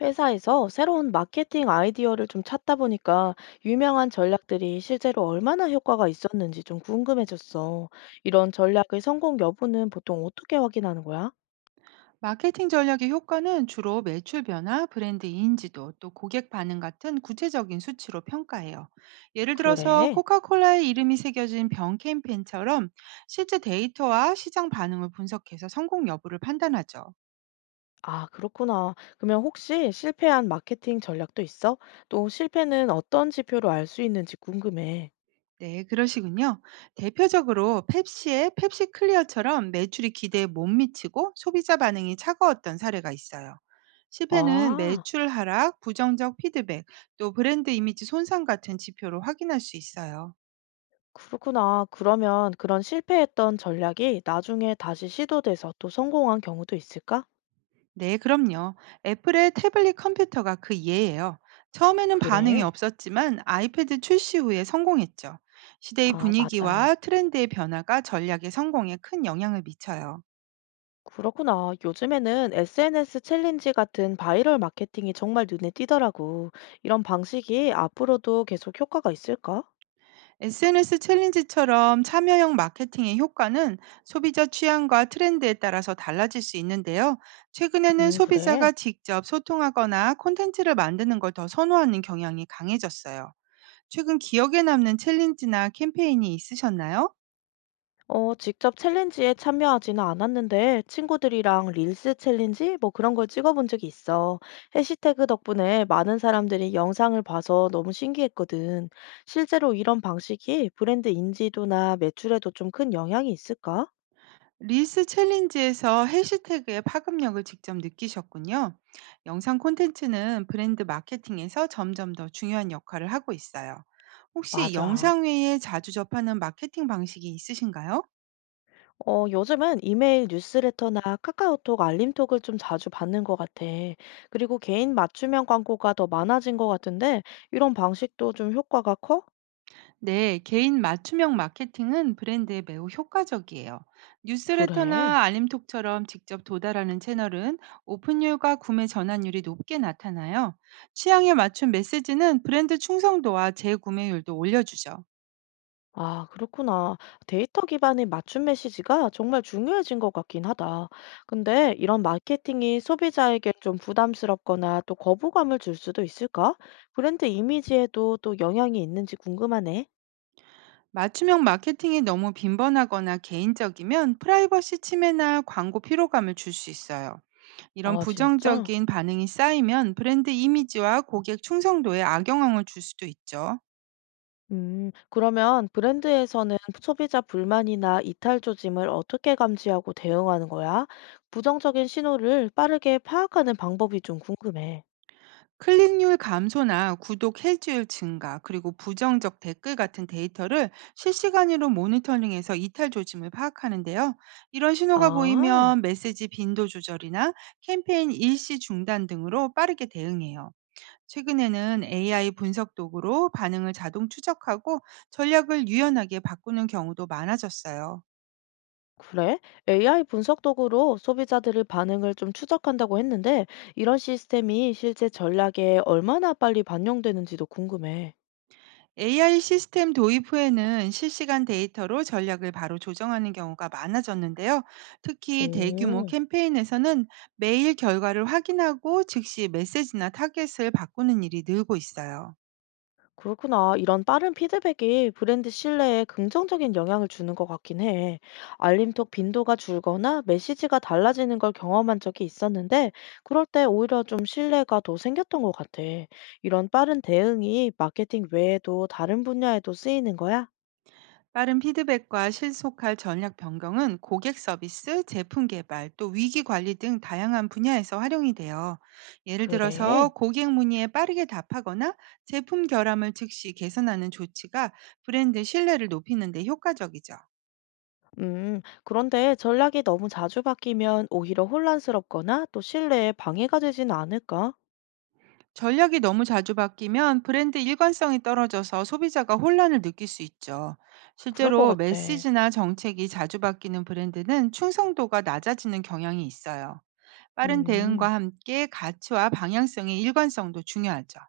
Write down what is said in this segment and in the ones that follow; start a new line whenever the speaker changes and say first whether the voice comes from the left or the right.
left: 회사에서 새로운 마케팅 아이디어를 좀 찾다 보니까 유명한 전략들이 실제로 얼마나 효과가 있었는지 좀 궁금해졌어. 이런 전략의 성공 여부는 보통 어떻게 확인하는 거야?
right: 마케팅 전략의 효과는 주로 매출 변화, 브랜드 인지도, 또 고객 반응 같은 구체적인 수치로 평가해요. 예를 들어서
left: 그래?
right: 코카콜라의 이름이 새겨진 병 캠페인처럼 실제 데이터와 시장 반응을 분석해서 성공 여부를 판단하죠.
left: 아, 그렇구나. 그러면 혹시 실패한 마케팅 전략도 있어? 또 실패는 어떤 지표로 알 수 있는지 궁금해.
right: 네, 그러시군요. 대표적으로 펩시의 펩시 클리어처럼 매출이 기대에 못 미치고 소비자 반응이 차가웠던 사례가 있어요. 실패는
left: 아,
right: 매출 하락, 부정적 피드백, 또 브랜드 이미지 손상 같은 지표로 확인할 수 있어요.
left: 그렇구나. 그러면 그런 실패했던 전략이 나중에 다시 시도돼서 또 성공한 경우도 있을까?
right: 네, 그럼요. 애플의 태블릿 컴퓨터가 그 예예요. 처음에는 반응이
left: 그래.
right: 없었지만 아이패드 출시 후에 성공했죠. 시대의
left: 아,
right: 분위기와
left: 맞아.
right: 트렌드의 변화가 전략의 성공에 큰 영향을 미쳐요.
left: 그렇구나. 요즘에는 SNS 챌린지 같은 바이럴 마케팅이 정말 눈에 띄더라고. 이런 방식이 앞으로도 계속 효과가 있을까?
right: SNS 챌린지처럼 참여형 마케팅의 효과는 소비자 취향과 트렌드에 따라서 달라질 수 있는데요. 최근에는
left: 그래.
right: 소비자가 직접 소통하거나 콘텐츠를 만드는 걸 더 선호하는 경향이 강해졌어요. 최근 기억에 남는 챌린지나 캠페인이 있으셨나요?
left: 어, 직접 챌린지에 참여하지는 않았는데 친구들이랑 릴스 챌린지 뭐 그런 걸 찍어본 적이 있어. 해시태그 덕분에 많은 사람들이 영상을 봐서 너무 신기했거든. 실제로 이런 방식이 브랜드 인지도나 매출에도 좀 큰 영향이 있을까?
right: 리스 챌린지에서 해시태그의 파급력을 직접 느끼셨군요. 영상 콘텐츠는 브랜드 마케팅에서 점점 더 중요한 역할을 하고 있어요. 혹시
left: 맞아.
right: 영상 외에 자주 접하는 마케팅 방식이 있으신가요?
left: 어, 요즘은 이메일 뉴스레터나 카카오톡 알림톡을 좀 자주 받는 것 같아. 그리고 개인 맞춤형 광고가 더 많아진 것 같은데, 이런 방식도 좀 효과가 커?
right: 네, 개인 맞춤형 마케팅은 브랜드에 매우 효과적이에요.
left: 그래.
right: 뉴스레터나 알림톡처럼 직접 도달하는 채널은 오픈율과 구매 전환율이 높게 나타나요. 취향에 맞춘 메시지는 브랜드 충성도와 재구매율도 올려주죠.
left: 아, 그렇구나. 데이터 기반의 맞춤 메시지가 정말 중요해진 것 같긴 하다. 근데 이런 마케팅이 소비자에게 좀 부담스럽거나 또 거부감을 줄 수도 있을까? 브랜드 이미지에도 또 영향이 있는지 궁금하네.
right: 맞춤형 마케팅이 너무 빈번하거나 개인적이면 프라이버시 침해나 광고 피로감을 줄 수 있어요. 이런
left: 아, 진짜?
right: 부정적인 반응이 쌓이면 브랜드 이미지와 고객 충성도에 악영향을 줄 수도 있죠.
left: 그러면 브랜드에서는 소비자 불만이나 이탈 조짐을 어떻게 감지하고 대응하는 거야? 부정적인 신호를 빠르게 파악하는 방법이 좀 궁금해.
right: 클릭률 감소나 구독 해지율 증가, 그리고 부정적 댓글 같은 데이터를 실시간으로 모니터링해서 이탈 조짐을 파악하는데요. 이런 신호가
left: 아,
right: 보이면 메시지 빈도 조절이나 캠페인 일시 중단 등으로 빠르게 대응해요. 최근에는 AI 분석 도구로 반응을 자동 추적하고 전략을 유연하게 바꾸는 경우도 많아졌어요.
left: 그래? AI 분석 도구로 소비자들의 반응을 좀 추적한다고 했는데, 이런 시스템이 실제 전략에 얼마나 빨리 반영되는지도 궁금해.
right: AI 시스템 도입 후에는 실시간 데이터로 전략을 바로 조정하는 경우가 많아졌는데요. 특히 대규모
left: 오.
right: 캠페인에서는 매일 결과를 확인하고 즉시 메시지나 타겟을 바꾸는 일이 늘고 있어요.
left: 그렇구나. 이런 빠른 피드백이 브랜드 신뢰에 긍정적인 영향을 주는 것 같긴 해. 알림톡 빈도가 줄거나 메시지가 달라지는 걸 경험한 적이 있었는데, 그럴 때 오히려 좀 신뢰가 더 생겼던 것 같아. 이런 빠른 대응이 마케팅 외에도 다른 분야에도 쓰이는 거야?
right: 빠른 피드백과 실속할 전략 변경은 고객 서비스, 제품 개발, 또 위기 관리 등 다양한 분야에서 활용이 돼요. 예를 들어서
left: 그래.
right: 고객 문의에 빠르게 답하거나 제품 결함을 즉시 개선하는 조치가 브랜드 신뢰를 높이는 데 효과적이죠.
left: 그런데 전략이 너무 자주 바뀌면 오히려 혼란스럽거나 또 신뢰에 방해가 되진 않을까?
right: 전략이 너무 자주 바뀌면 브랜드 일관성이 떨어져서 소비자가 혼란을 느낄 수 있죠.
left: 그럴 것
right: 실제로
left: 같아.
right: 메시지나 정책이 자주 바뀌는 브랜드는 충성도가 낮아지는 경향이 있어요. 빠른
left: 음.
right: 대응과 함께 가치와 방향성의 일관성도 중요하죠.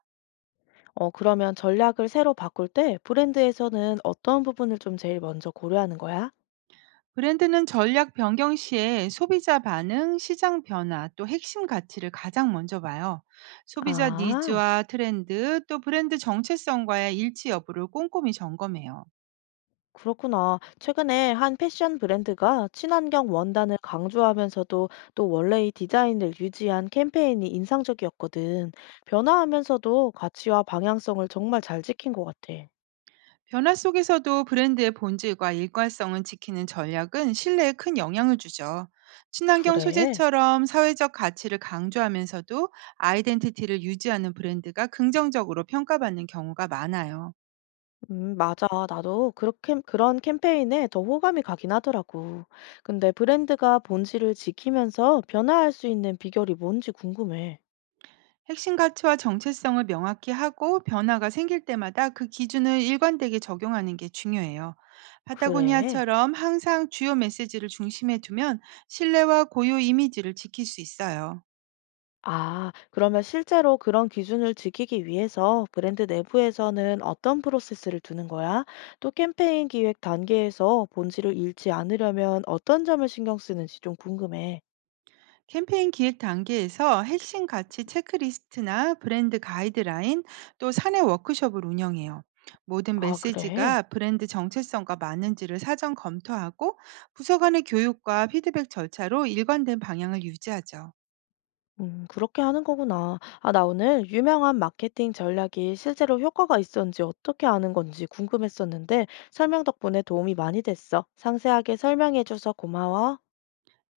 left: 어, 그러면 전략을 새로 바꿀 때 브랜드에서는 어떤 부분을 좀 제일 먼저 고려하는 거야?
right: 브랜드는 전략 변경 시에 소비자 반응, 시장 변화, 또 핵심 가치를 가장 먼저 봐요. 소비자
left: 아,
right: 니즈와 트렌드, 또 브랜드 정체성과의 일치 여부를 꼼꼼히 점검해요.
left: 그렇구나. 최근에 한 패션 브랜드가 친환경 원단을 강조하면서도 또 원래의 디자인을 유지한 캠페인이 인상적이었거든. 변화하면서도 가치와 방향성을 정말 잘 지킨 것 같아.
right: 변화 속에서도 브랜드의 본질과 일관성을 지키는 전략은 신뢰에 큰 영향을 주죠. 친환경
left: 그래.
right: 소재처럼 사회적 가치를 강조하면서도 아이덴티티를 유지하는 브랜드가 긍정적으로 평가받는 경우가 많아요.
left: 맞아. 나도 그렇게, 그런 캠페인에 더 호감이 가긴 하더라고. 근데 브랜드가 본질을 지키면서 변화할 수 있는 비결이 뭔지 궁금해.
right: 핵심 가치와 정체성을 명확히 하고 변화가 생길 때마다 그 기준을 일관되게 적용하는 게 중요해요.
left: 그래.
right: 파타고니아처럼 항상 주요 메시지를 중심에 두면 신뢰와 고유 이미지를 지킬 수 있어요.
left: 아, 그러면 실제로 그런 기준을 지키기 위해서 브랜드 내부에서는 어떤 프로세스를 두는 거야? 또 캠페인 기획 단계에서 본질을 잃지 않으려면 어떤 점을 신경 쓰는지 좀 궁금해.
right: 캠페인 기획 단계에서 핵심 가치 체크리스트나 브랜드 가이드라인, 또 사내 워크숍을 운영해요. 모든
left: 아, 그래.
right: 메시지가 브랜드 정체성과 맞는지를 사전 검토하고 부서 간의 교육과 피드백 절차로 일관된 방향을 유지하죠.
left: 그렇게 하는 거구나. 아, 나 오늘 유명한 마케팅 전략이 실제로 효과가 있었는지 어떻게 아는 건지 궁금했었는데 설명 덕분에 도움이 많이 됐어. 상세하게 설명해줘서 고마워.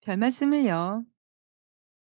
right: 별 말씀을요.